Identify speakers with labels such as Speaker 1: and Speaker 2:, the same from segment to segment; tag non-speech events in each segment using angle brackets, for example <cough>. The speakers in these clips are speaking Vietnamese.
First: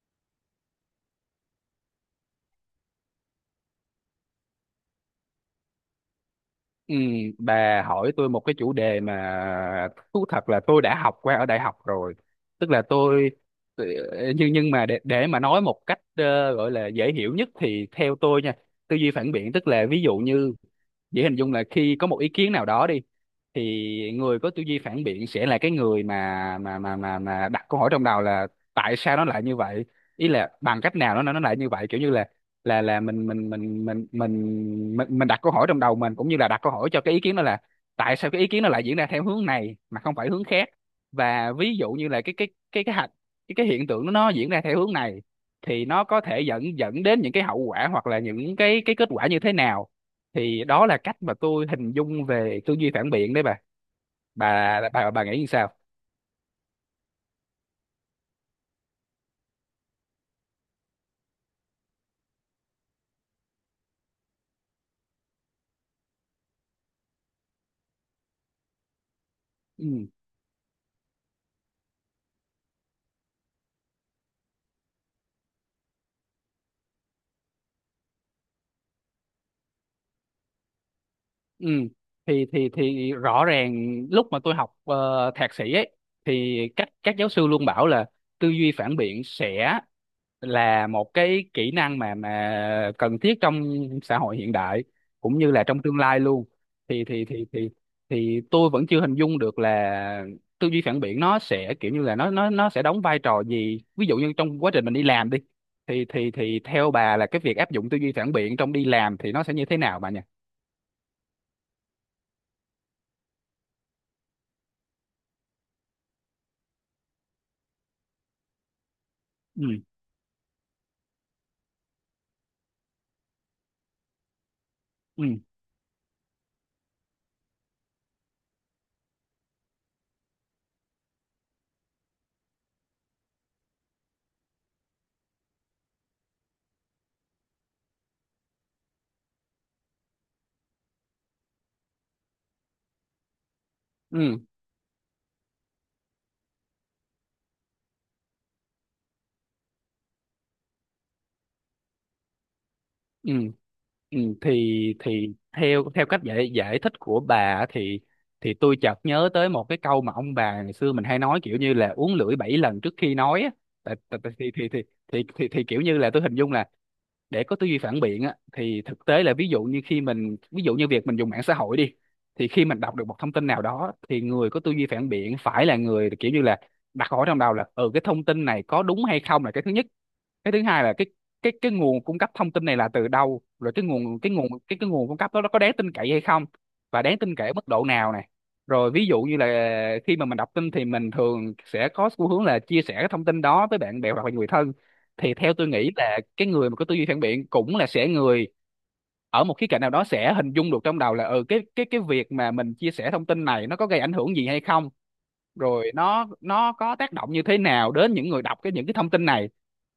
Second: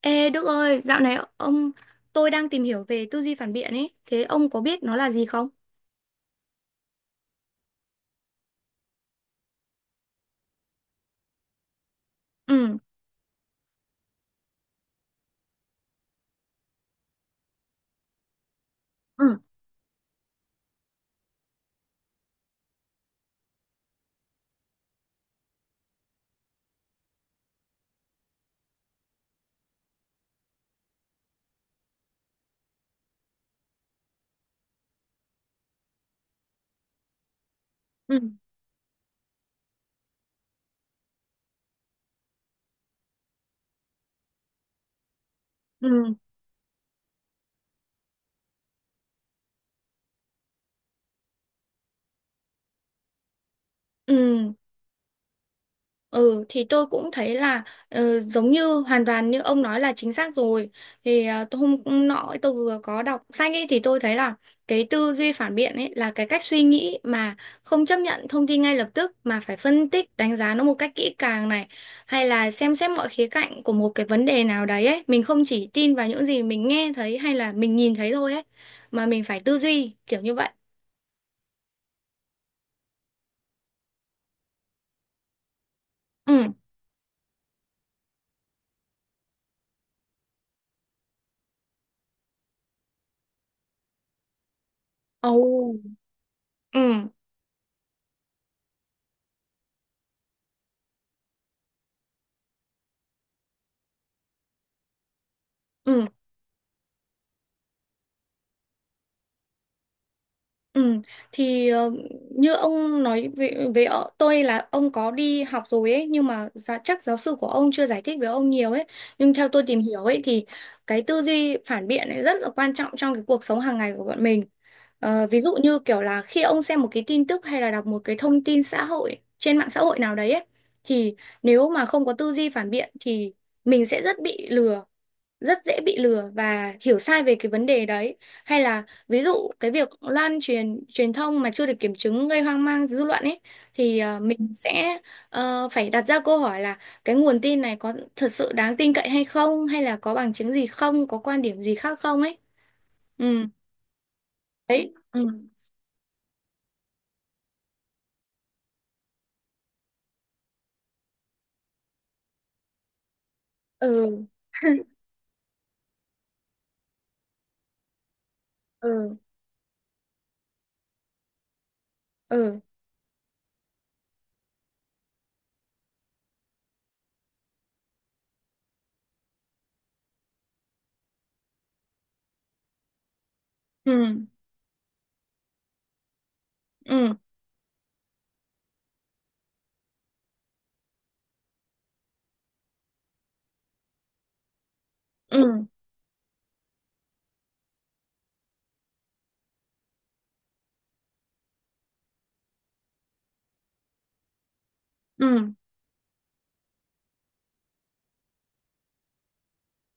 Speaker 1: Ê Đức ơi, dạo này ông, tôi đang tìm hiểu về tư duy phản biện ấy, thế ông có biết nó là gì không?
Speaker 2: Ừ, bà hỏi tôi một cái chủ đề mà thú thật là tôi đã học qua ở đại học rồi, tức
Speaker 1: Ừ,
Speaker 2: là tôi- nhưng mà để mà nói một cách gọi là dễ hiểu nhất thì theo tôi nha, tư duy phản
Speaker 1: ừ,
Speaker 2: biện tức là ví dụ như, dễ hình dung là khi có một ý kiến nào đó đi, thì người có tư duy phản biện sẽ là cái người mà đặt câu hỏi trong đầu là tại sao nó lại như vậy, ý là bằng cách nào nó lại như vậy, kiểu như là mình đặt câu hỏi trong đầu mình, cũng như là đặt câu hỏi cho cái ý kiến đó là tại
Speaker 1: ừ,
Speaker 2: sao cái ý kiến nó lại diễn ra theo hướng này mà không phải hướng khác, và ví dụ như là cái hạch, cái hiện tượng nó diễn ra theo hướng này thì nó
Speaker 1: ừ,
Speaker 2: có thể dẫn dẫn đến những cái hậu quả hoặc là những cái kết quả như thế nào. Thì đó là cách mà tôi hình dung về tư duy phản biện đấy bà.
Speaker 1: ừ.
Speaker 2: Bà nghĩ như sao?
Speaker 1: Ừ thì tôi cũng thấy là giống như hoàn toàn như ông nói là chính xác rồi. Thì tôi hôm nọ tôi vừa có đọc sách ấy thì tôi thấy là cái tư duy phản biện ấy là cái cách suy nghĩ mà không chấp nhận thông tin ngay lập tức mà phải phân
Speaker 2: Ừ.
Speaker 1: tích đánh giá nó một cách kỹ càng này, hay là xem xét mọi khía cạnh của một cái vấn đề nào đấy ấy. Mình không chỉ tin vào những gì mình nghe thấy hay là mình nhìn thấy thôi ấy, mà mình phải tư duy kiểu như vậy.
Speaker 2: Ừ. Thì rõ ràng lúc mà tôi học thạc sĩ ấy,
Speaker 1: Ừ.
Speaker 2: thì các giáo sư luôn bảo là tư duy phản biện sẽ là một cái kỹ năng mà cần thiết trong xã hội hiện đại cũng như là
Speaker 1: Ồ.
Speaker 2: trong tương lai luôn.
Speaker 1: Ừ,
Speaker 2: Thì thì thì thì thì tôi vẫn chưa hình dung được là tư duy phản biện nó sẽ kiểu như là nó sẽ đóng vai trò gì. Ví dụ như trong quá trình mình đi làm đi, thì
Speaker 1: ừ.
Speaker 2: theo bà là cái việc áp dụng tư duy phản biện trong đi làm thì nó sẽ như thế nào bà nhỉ?
Speaker 1: Ừ, thì như ông nói về tôi là ông có đi học rồi ấy, nhưng mà chắc giáo sư của ông chưa giải thích với ông nhiều ấy. Nhưng theo tôi
Speaker 2: Ừ.
Speaker 1: tìm hiểu ấy thì cái tư duy phản biện ấy rất là quan trọng trong cái cuộc sống hàng ngày của bọn mình.
Speaker 2: Ừ.
Speaker 1: Ờ, ví dụ như kiểu là khi ông xem một cái tin tức hay là đọc một cái thông tin xã hội trên mạng xã hội nào đấy ấy, thì nếu mà không có tư duy phản biện thì mình sẽ rất bị lừa, rất dễ bị lừa và hiểu sai về cái vấn đề đấy. Hay là ví dụ cái việc lan truyền truyền thông mà chưa được kiểm chứng gây hoang mang dư luận ấy, thì
Speaker 2: Ừ.
Speaker 1: mình sẽ phải đặt ra câu hỏi là cái nguồn tin này có thật sự đáng tin cậy hay không, hay là có bằng chứng gì không, có quan điểm gì khác không ấy. Ừ.
Speaker 2: Ừ,
Speaker 1: Đấy.
Speaker 2: thì
Speaker 1: Ừ,
Speaker 2: theo theo cách giải giải thích của bà á, thì tôi chợt nhớ tới một cái câu mà ông bà ngày xưa mình hay nói kiểu như là uống lưỡi bảy lần trước khi nói á. Tại, tại,
Speaker 1: ừ,
Speaker 2: tại, thì kiểu như là tôi hình dung là để có tư duy phản biện á, thì thực
Speaker 1: ừ,
Speaker 2: tế là ví dụ như khi mình, ví dụ như việc mình dùng mạng xã hội đi, thì
Speaker 1: ừ,
Speaker 2: khi mình đọc được một thông tin nào đó thì người có tư duy phản biện phải là người kiểu như là đặt hỏi trong đầu là ừ, cái thông tin này có đúng hay không, là cái thứ nhất. Cái thứ hai là cái nguồn cung cấp thông tin này là từ đâu, rồi cái nguồn
Speaker 1: ừ,
Speaker 2: cái nguồn cung cấp đó nó có đáng tin cậy hay không, và
Speaker 1: ừ,
Speaker 2: đáng tin cậy ở mức độ nào này. Rồi ví dụ như là khi mà mình đọc tin thì mình thường sẽ có xu hướng là chia sẻ cái thông tin đó với bạn bè hoặc là người thân, thì
Speaker 1: ừ,
Speaker 2: theo
Speaker 1: ừ,
Speaker 2: tôi nghĩ là cái người mà có tư duy phản biện cũng là sẽ người ở một khía cạnh nào đó sẽ hình dung được trong đầu là ừ, cái việc mà mình chia sẻ thông tin này nó có gây ảnh hưởng gì hay không,
Speaker 1: ừ,
Speaker 2: rồi nó có tác động như thế nào đến những người đọc những cái thông tin này.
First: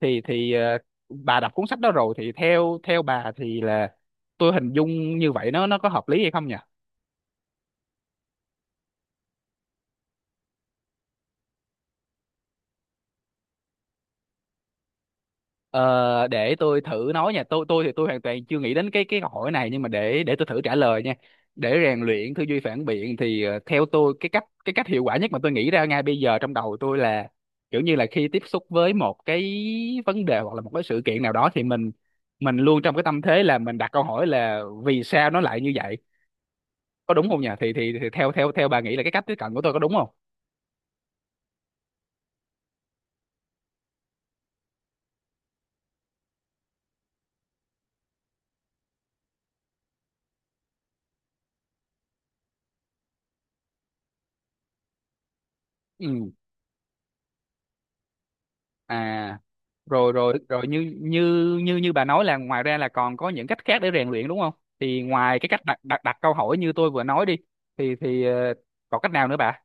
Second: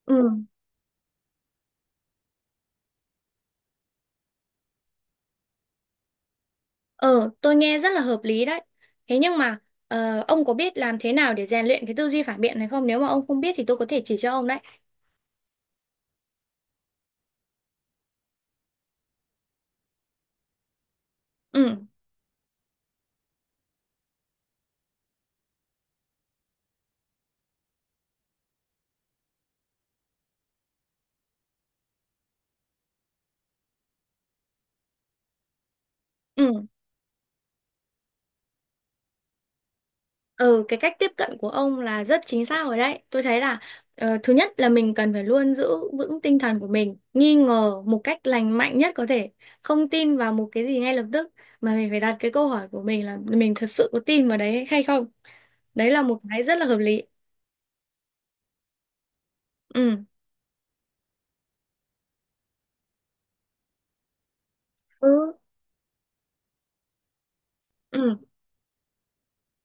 Speaker 2: thì
Speaker 1: ừ.
Speaker 2: thì bà đọc cuốn sách đó rồi thì theo theo bà thì là tôi hình dung như vậy nó có hợp lý hay không nhỉ?
Speaker 1: Ờ, tôi nghe rất là hợp lý đấy. Thế nhưng mà ông có biết làm thế nào để rèn luyện cái tư duy phản biện này không? Nếu mà ông không biết thì tôi có thể chỉ cho ông đấy.
Speaker 2: Ờ, để tôi thử nói nha. Tôi thì tôi hoàn toàn chưa nghĩ đến cái câu hỏi này, nhưng mà để tôi thử trả lời nha.
Speaker 1: Ừ,
Speaker 2: Để rèn luyện tư duy phản biện thì theo tôi, cái cách hiệu quả nhất mà tôi nghĩ ra ngay bây giờ trong đầu tôi là kiểu như là khi tiếp xúc với một cái vấn đề hoặc là một cái sự kiện nào đó thì mình luôn trong cái tâm thế là mình đặt câu hỏi là vì sao nó lại như vậy,
Speaker 1: ừ,
Speaker 2: có đúng không nhỉ? Thì theo theo theo bà nghĩ là cái cách tiếp cận của tôi có đúng không?
Speaker 1: ừ, cái cách tiếp cận của ông là rất chính xác rồi đấy. Tôi thấy là thứ nhất là mình cần phải luôn giữ vững tinh thần của mình, nghi ngờ một cách lành mạnh nhất có thể, không tin vào một cái gì ngay lập tức, mà mình phải đặt cái câu hỏi của mình là mình thật sự có tin vào đấy hay không. Đấy là
Speaker 2: Ừ.
Speaker 1: một cái rất là hợp lý.
Speaker 2: À,
Speaker 1: Ừ,
Speaker 2: rồi rồi rồi như như như như bà nói là ngoài ra là còn có những cách khác để rèn luyện đúng không? Thì
Speaker 1: ừ,
Speaker 2: ngoài cái cách đặt đặt đặt câu hỏi như tôi vừa nói đi, thì
Speaker 1: ừ.
Speaker 2: còn cách nào nữa bà?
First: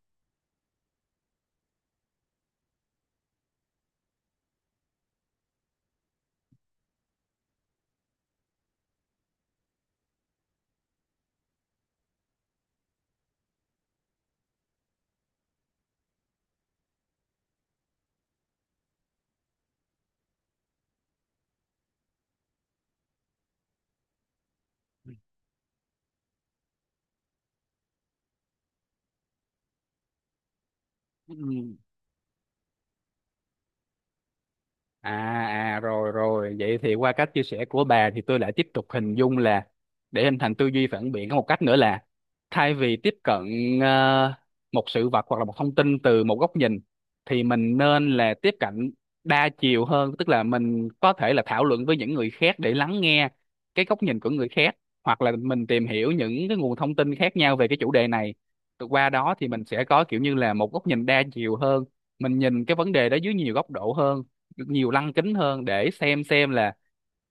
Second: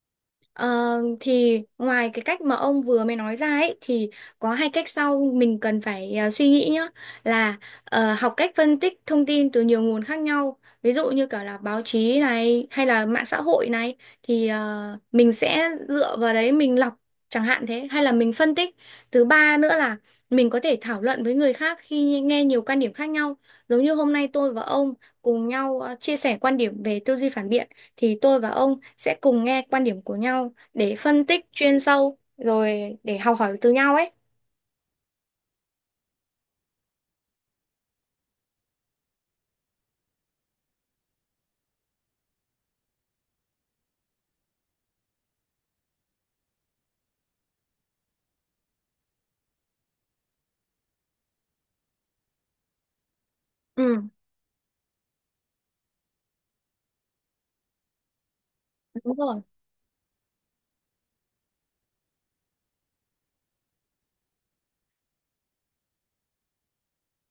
Speaker 1: Ờ, thì ngoài cái cách mà ông vừa mới nói ra ấy, thì có hai cách sau mình cần phải suy nghĩ nhá. Là học cách phân tích thông tin từ nhiều nguồn khác nhau, ví dụ như cả là báo chí này hay là mạng xã hội này, thì mình sẽ dựa vào đấy mình lọc chẳng hạn thế, hay là mình phân tích. Thứ ba nữa là mình có thể thảo luận với người khác khi nghe nhiều quan điểm khác nhau, giống như hôm nay tôi và ông cùng nhau chia sẻ quan điểm về tư duy phản biện, thì tôi và ông sẽ cùng nghe quan điểm của nhau để phân
Speaker 2: Ừ.
Speaker 1: tích chuyên sâu rồi để học hỏi từ nhau ấy.
Speaker 2: À, à rồi rồi, vậy thì qua cách chia sẻ của bà thì tôi lại tiếp tục hình dung là để hình thành tư duy phản biện có một cách nữa là thay vì tiếp cận ờ, một sự vật hoặc là một thông tin từ một góc nhìn, thì mình nên là tiếp cận đa chiều hơn, tức là mình có thể là thảo luận với những người khác để lắng nghe cái góc
Speaker 1: Ừ.
Speaker 2: nhìn của người khác, hoặc là mình tìm hiểu những cái nguồn thông tin khác nhau về cái chủ đề này. Qua
Speaker 1: Đúng
Speaker 2: đó
Speaker 1: rồi.
Speaker 2: thì mình sẽ có kiểu như là một góc nhìn đa chiều hơn, mình nhìn cái vấn đề đó dưới nhiều góc độ hơn, nhiều lăng kính hơn, để xem là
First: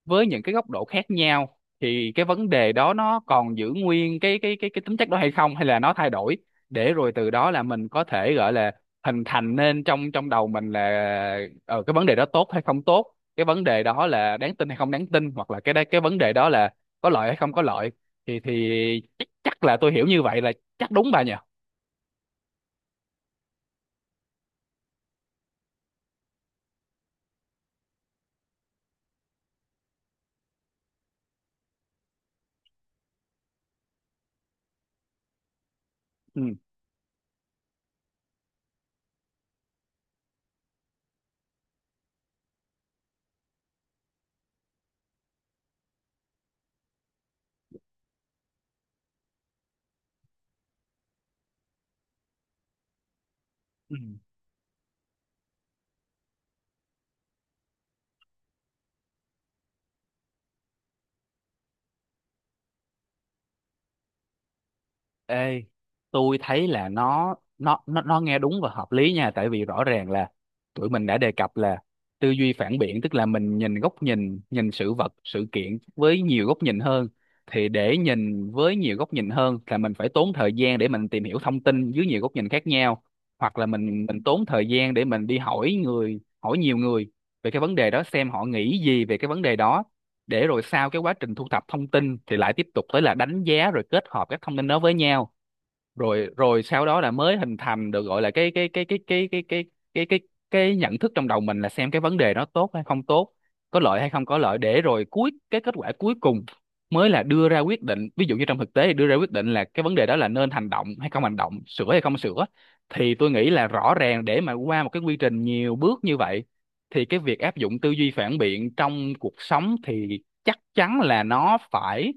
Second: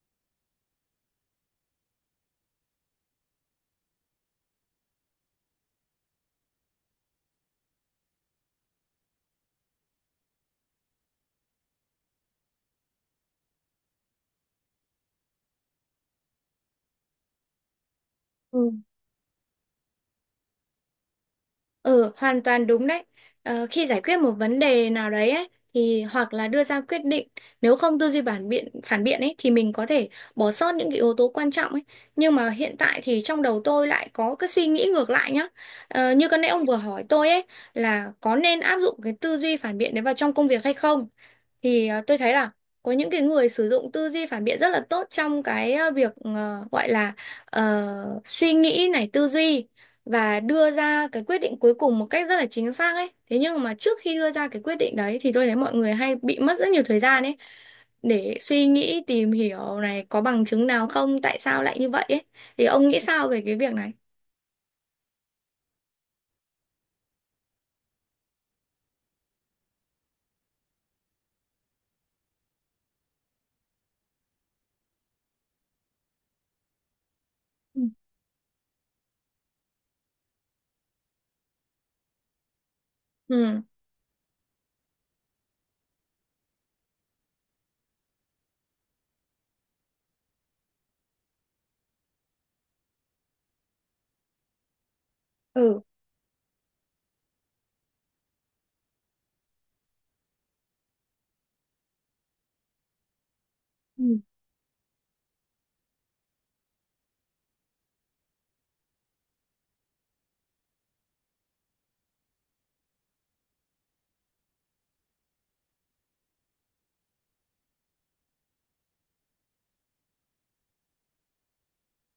Speaker 2: với những cái góc độ khác nhau thì cái vấn đề đó nó còn giữ nguyên cái tính chất đó hay không, hay là nó thay đổi. Để rồi từ đó là mình có thể gọi là hình thành nên trong trong đầu mình là cái vấn đề đó tốt hay không tốt, cái vấn đề đó là đáng tin hay không đáng tin, hoặc là cái vấn đề đó là có lợi hay không có lợi. Thì
Speaker 1: Ừ.
Speaker 2: chắc là tôi hiểu như vậy là chắc đúng bà nhỉ.
Speaker 1: Ừ, hoàn toàn đúng đấy. Ờ, khi giải quyết một vấn đề nào đấy ấy, thì hoặc là đưa ra quyết định, nếu không tư duy phản biện ấy thì mình có thể bỏ sót những cái yếu tố quan trọng ấy. Nhưng mà hiện tại thì trong đầu tôi lại có cái suy nghĩ ngược lại nhá. Ờ, như cái
Speaker 2: Ừ.
Speaker 1: nãy ông vừa hỏi tôi ấy là có nên áp dụng cái tư duy phản biện đấy vào trong công việc hay không? Thì tôi thấy là có những cái người sử dụng tư duy phản biện rất là tốt trong cái việc gọi là suy nghĩ này, tư duy và đưa ra cái quyết định cuối cùng một cách rất là chính xác ấy. Thế nhưng mà
Speaker 2: Ừ.
Speaker 1: trước khi đưa ra cái quyết định đấy thì tôi thấy mọi người hay bị mất rất nhiều thời gian ấy để suy nghĩ, tìm hiểu này có bằng chứng nào không, tại sao lại như vậy ấy. Thì ông nghĩ sao về cái việc này?
Speaker 2: Ê, tôi thấy là nó nghe đúng và hợp lý nha, tại vì rõ ràng là tụi mình đã đề cập là tư duy phản biện tức là mình nhìn góc nhìn nhìn sự vật, sự kiện với nhiều góc nhìn hơn, thì
Speaker 1: Ừ.
Speaker 2: để nhìn với nhiều góc nhìn hơn là mình phải tốn thời gian để mình tìm hiểu thông tin dưới nhiều góc nhìn khác nhau, hoặc
Speaker 1: Ừ.
Speaker 2: là mình tốn thời gian để mình đi hỏi người, hỏi nhiều người về cái vấn đề đó, xem họ nghĩ gì về cái vấn đề đó, để rồi sau cái quá trình thu thập thông tin thì lại tiếp tục tới là đánh giá rồi kết hợp các thông tin đó với nhau.
Speaker 1: Ừ,
Speaker 2: Rồi rồi sau đó là mới hình thành được, gọi là cái cái cái nhận thức trong đầu mình, là xem cái vấn đề nó tốt hay không tốt, có lợi hay
Speaker 1: ừ.
Speaker 2: không có lợi, để rồi cuối, cái kết quả cuối cùng mới là đưa ra quyết định. Ví dụ như trong thực tế thì đưa ra quyết định là cái vấn đề đó là nên hành động hay không hành động, sửa hay không sửa. Thì tôi nghĩ là rõ ràng để mà qua một cái quy trình nhiều bước như vậy thì cái việc áp dụng tư duy phản biện trong cuộc sống thì chắc chắn là nó phải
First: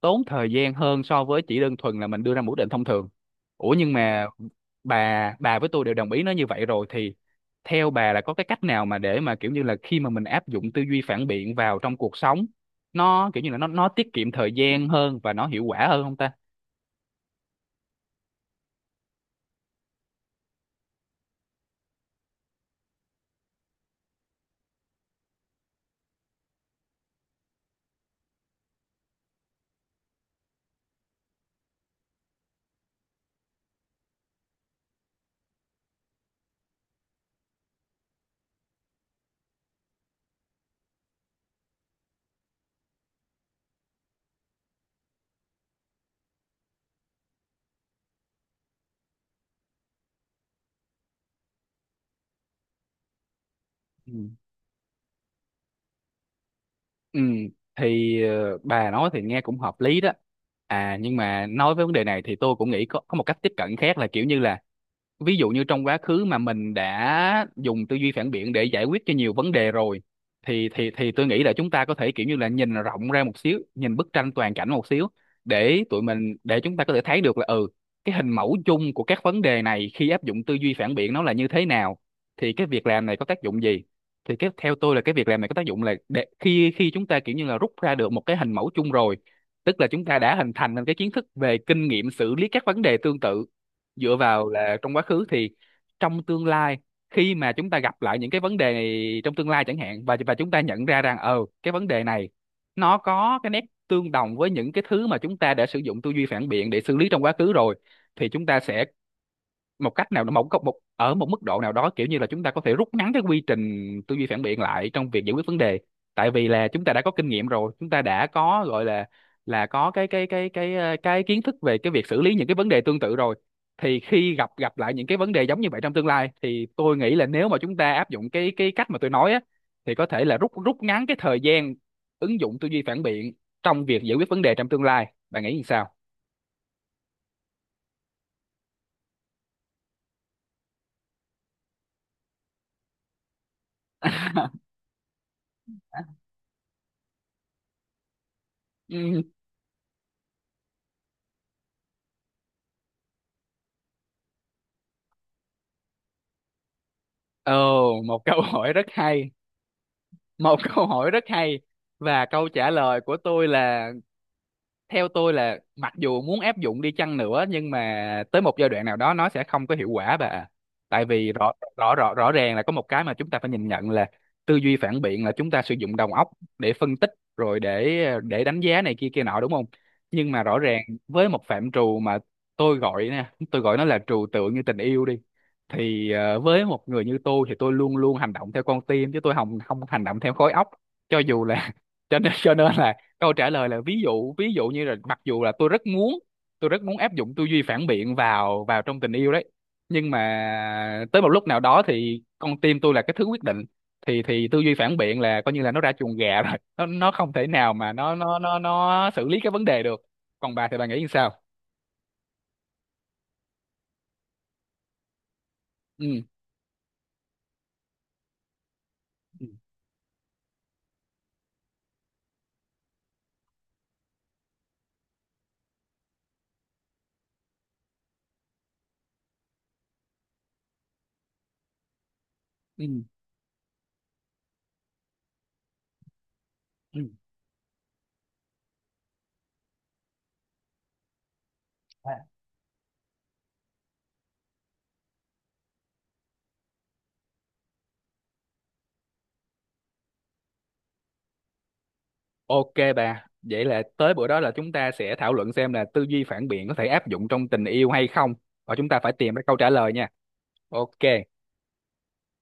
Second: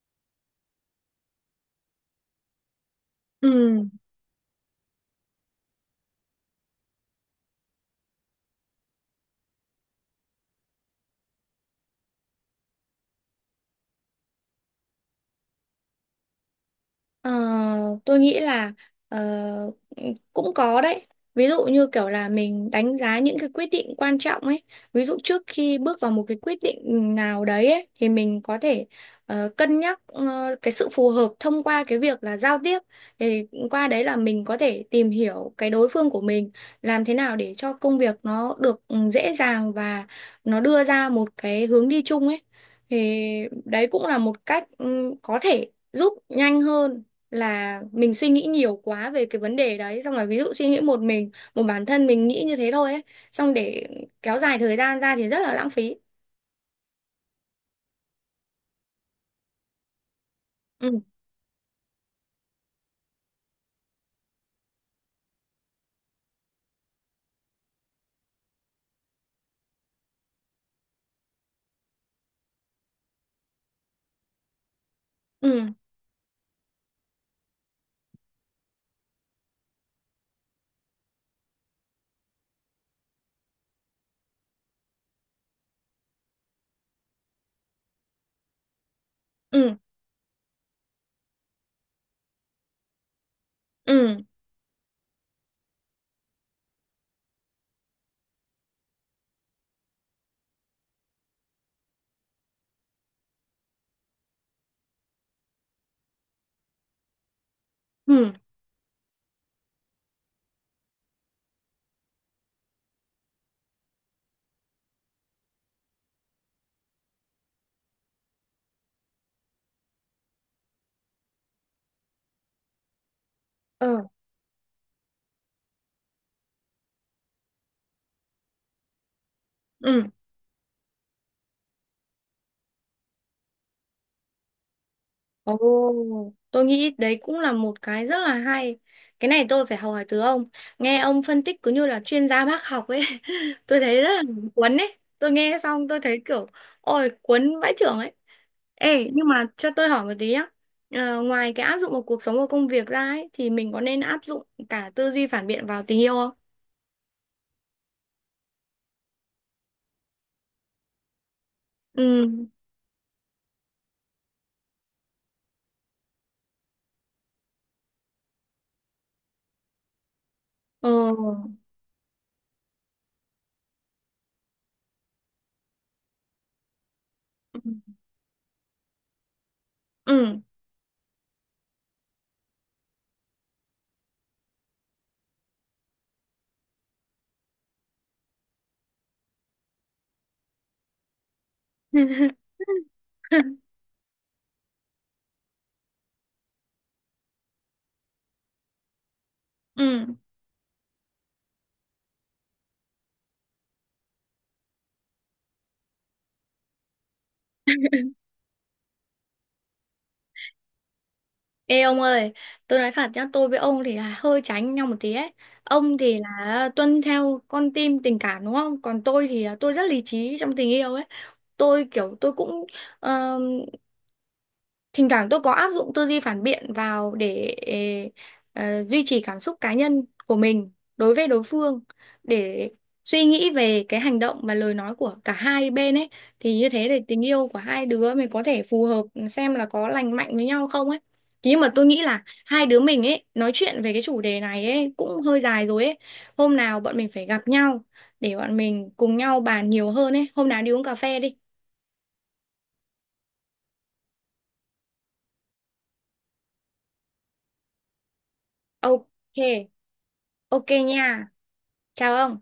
Speaker 2: tốn thời gian hơn so với chỉ đơn thuần là mình đưa ra một quyết định thông thường. Ủa
Speaker 1: Ừ.
Speaker 2: nhưng mà bà với tôi đều đồng ý nó như vậy rồi, thì theo bà là có cái cách nào mà để mà kiểu như là khi mà mình áp dụng tư duy phản biện vào trong cuộc sống nó kiểu như là nó tiết kiệm thời gian hơn và nó hiệu quả hơn không ta?
Speaker 1: Ờ, tôi nghĩ là ờ, cũng có đấy. Ví dụ như kiểu là mình đánh giá những cái quyết định quan trọng ấy. Ví dụ trước khi bước vào một cái quyết định nào đấy ấy, thì mình có thể cân nhắc cái sự phù hợp thông qua cái việc là giao tiếp. Thì qua đấy là mình có thể tìm hiểu cái đối phương của mình, làm thế nào để cho công việc nó được dễ dàng và nó đưa ra một cái hướng đi chung ấy. Thì đấy cũng là một cách có thể giúp nhanh hơn là mình suy nghĩ nhiều quá về cái vấn đề đấy, xong rồi ví dụ suy nghĩ một mình, một bản thân mình nghĩ như thế thôi ấy, xong để
Speaker 2: Ừ.
Speaker 1: kéo dài thời gian ra thì rất là lãng phí.
Speaker 2: Ừ. Thì bà nói thì nghe cũng hợp lý đó. À
Speaker 1: Ừ,
Speaker 2: nhưng mà nói với vấn đề này thì tôi cũng nghĩ có một cách tiếp cận khác là kiểu như là ví dụ như trong quá khứ mà mình đã dùng tư duy phản biện để giải quyết cho nhiều vấn đề rồi, thì thì tôi nghĩ là chúng ta có thể kiểu như là nhìn rộng ra một xíu, nhìn bức tranh toàn cảnh một xíu,
Speaker 1: ừ,
Speaker 2: để tụi mình, để chúng ta có thể thấy được là ừ, cái hình mẫu chung của các vấn đề này khi áp dụng tư duy phản biện nó là như thế nào, thì cái việc làm này có tác dụng gì. Thì theo tôi là cái việc làm này có tác dụng là để khi khi chúng ta kiểu như là rút ra được một cái hình mẫu chung rồi,
Speaker 1: ừ,
Speaker 2: tức là chúng ta đã hình thành nên cái kiến thức về kinh nghiệm xử lý các vấn đề tương tự, dựa
Speaker 1: ừ,
Speaker 2: vào là trong quá khứ. Thì trong tương lai, khi mà chúng ta gặp lại những cái vấn đề này trong tương lai chẳng hạn, và chúng ta nhận ra rằng ờ, cái vấn đề này nó có cái nét tương đồng với những cái thứ mà chúng ta đã sử dụng tư duy phản biện để xử lý trong quá khứ rồi, thì
Speaker 1: ừ,
Speaker 2: chúng ta sẽ một cách nào đó, một ở một mức độ nào đó kiểu như là chúng ta có thể rút ngắn cái quy trình tư duy phản biện lại trong việc giải quyết vấn đề, tại vì là chúng ta đã có kinh nghiệm rồi, chúng ta đã có gọi là có cái kiến thức về cái việc xử lý những cái vấn đề tương tự rồi. Thì
Speaker 1: ừ,
Speaker 2: khi gặp gặp lại những cái vấn đề giống như vậy trong tương lai thì tôi nghĩ là nếu mà chúng ta áp dụng cái cách mà tôi nói á thì
Speaker 1: ừ.
Speaker 2: có thể là rút rút ngắn cái thời gian ứng dụng tư duy phản biện trong việc giải quyết vấn đề trong tương lai. Bạn nghĩ
Speaker 1: Ồ,
Speaker 2: như sao?
Speaker 1: tôi nghĩ đấy cũng là một cái rất là hay. Cái này tôi phải học hỏi từ ông. Nghe ông phân tích cứ như là chuyên gia bác học ấy. <laughs> Tôi thấy rất là cuốn ấy. Tôi nghe xong tôi thấy kiểu, ôi cuốn vãi chưởng ấy. Ê,
Speaker 2: Ừ,
Speaker 1: nhưng mà cho tôi hỏi một tí á. Ờ, ngoài cái áp dụng vào cuộc sống và công việc ra ấy, thì mình có nên áp dụng cả tư duy phản biện vào tình yêu không?
Speaker 2: ồ, một câu hỏi rất hay, một <laughs> câu hỏi rất hay. Và
Speaker 1: Ừ.
Speaker 2: câu trả lời của tôi là theo tôi là mặc dù muốn áp dụng đi chăng nữa nhưng mà tới một giai đoạn nào đó nó sẽ không có hiệu quả bà ạ.
Speaker 1: Ồ.
Speaker 2: Tại vì rõ rõ rõ rõ ràng là có một cái mà chúng ta phải nhìn nhận là tư duy phản biện là chúng ta sử dụng đầu óc để phân tích, rồi để đánh giá này kia kia nọ đúng không. Nhưng
Speaker 1: Ừ.
Speaker 2: mà rõ ràng với một phạm trù mà tôi gọi nè, tôi gọi nó là trừu tượng, như tình yêu đi, thì với một người như tôi thì tôi luôn luôn hành động theo con tim chứ tôi không không hành động theo khối óc, cho dù là
Speaker 1: Ừ.
Speaker 2: <laughs> cho nên là câu trả
Speaker 1: <laughs>
Speaker 2: lời là ví dụ, như là mặc dù là tôi rất muốn, tôi rất muốn áp dụng tư duy phản biện vào vào trong tình yêu đấy,
Speaker 1: Ừ.
Speaker 2: nhưng mà tới một lúc nào đó thì con tim tôi là cái thứ quyết định, thì tư duy phản biện là coi như là nó ra chuồng gà <laughs> rồi, nó không thể nào mà nó xử lý cái vấn đề được. Còn bà thì bà nghĩ sao?
Speaker 1: Ê ông ơi, tôi nói thật nhá, tôi với ông thì là hơi tránh nhau một tí ấy. Ông
Speaker 2: Ừ.
Speaker 1: thì là tuân theo con tim tình cảm đúng không? Còn tôi thì
Speaker 2: Ừ.
Speaker 1: là tôi rất lý trí trong tình yêu ấy. Tôi kiểu, tôi cũng ờ, thỉnh thoảng tôi có áp dụng tư duy phản biện vào để duy trì cảm xúc cá nhân của mình đối với đối phương, để
Speaker 2: Ừ.
Speaker 1: suy nghĩ về cái hành động và lời nói của cả hai bên ấy, thì như thế để
Speaker 2: Ừ.
Speaker 1: tình yêu của hai đứa mình có thể phù hợp, xem là có lành mạnh với nhau không ấy. Thế nhưng mà tôi nghĩ
Speaker 2: À,
Speaker 1: là hai đứa mình ấy nói chuyện về cái chủ đề này ấy cũng hơi dài rồi ấy, hôm nào bọn mình phải gặp nhau để bọn mình cùng nhau bàn nhiều hơn ấy, hôm nào đi uống cà phê đi.
Speaker 2: ok bà, vậy là tới bữa đó là chúng ta sẽ thảo luận xem là tư duy phản biện có thể áp dụng trong tình yêu hay không, và chúng ta
Speaker 1: Ok.
Speaker 2: phải tìm ra câu trả lời nha.
Speaker 1: Ok
Speaker 2: Ok.
Speaker 1: nha. Chào ông.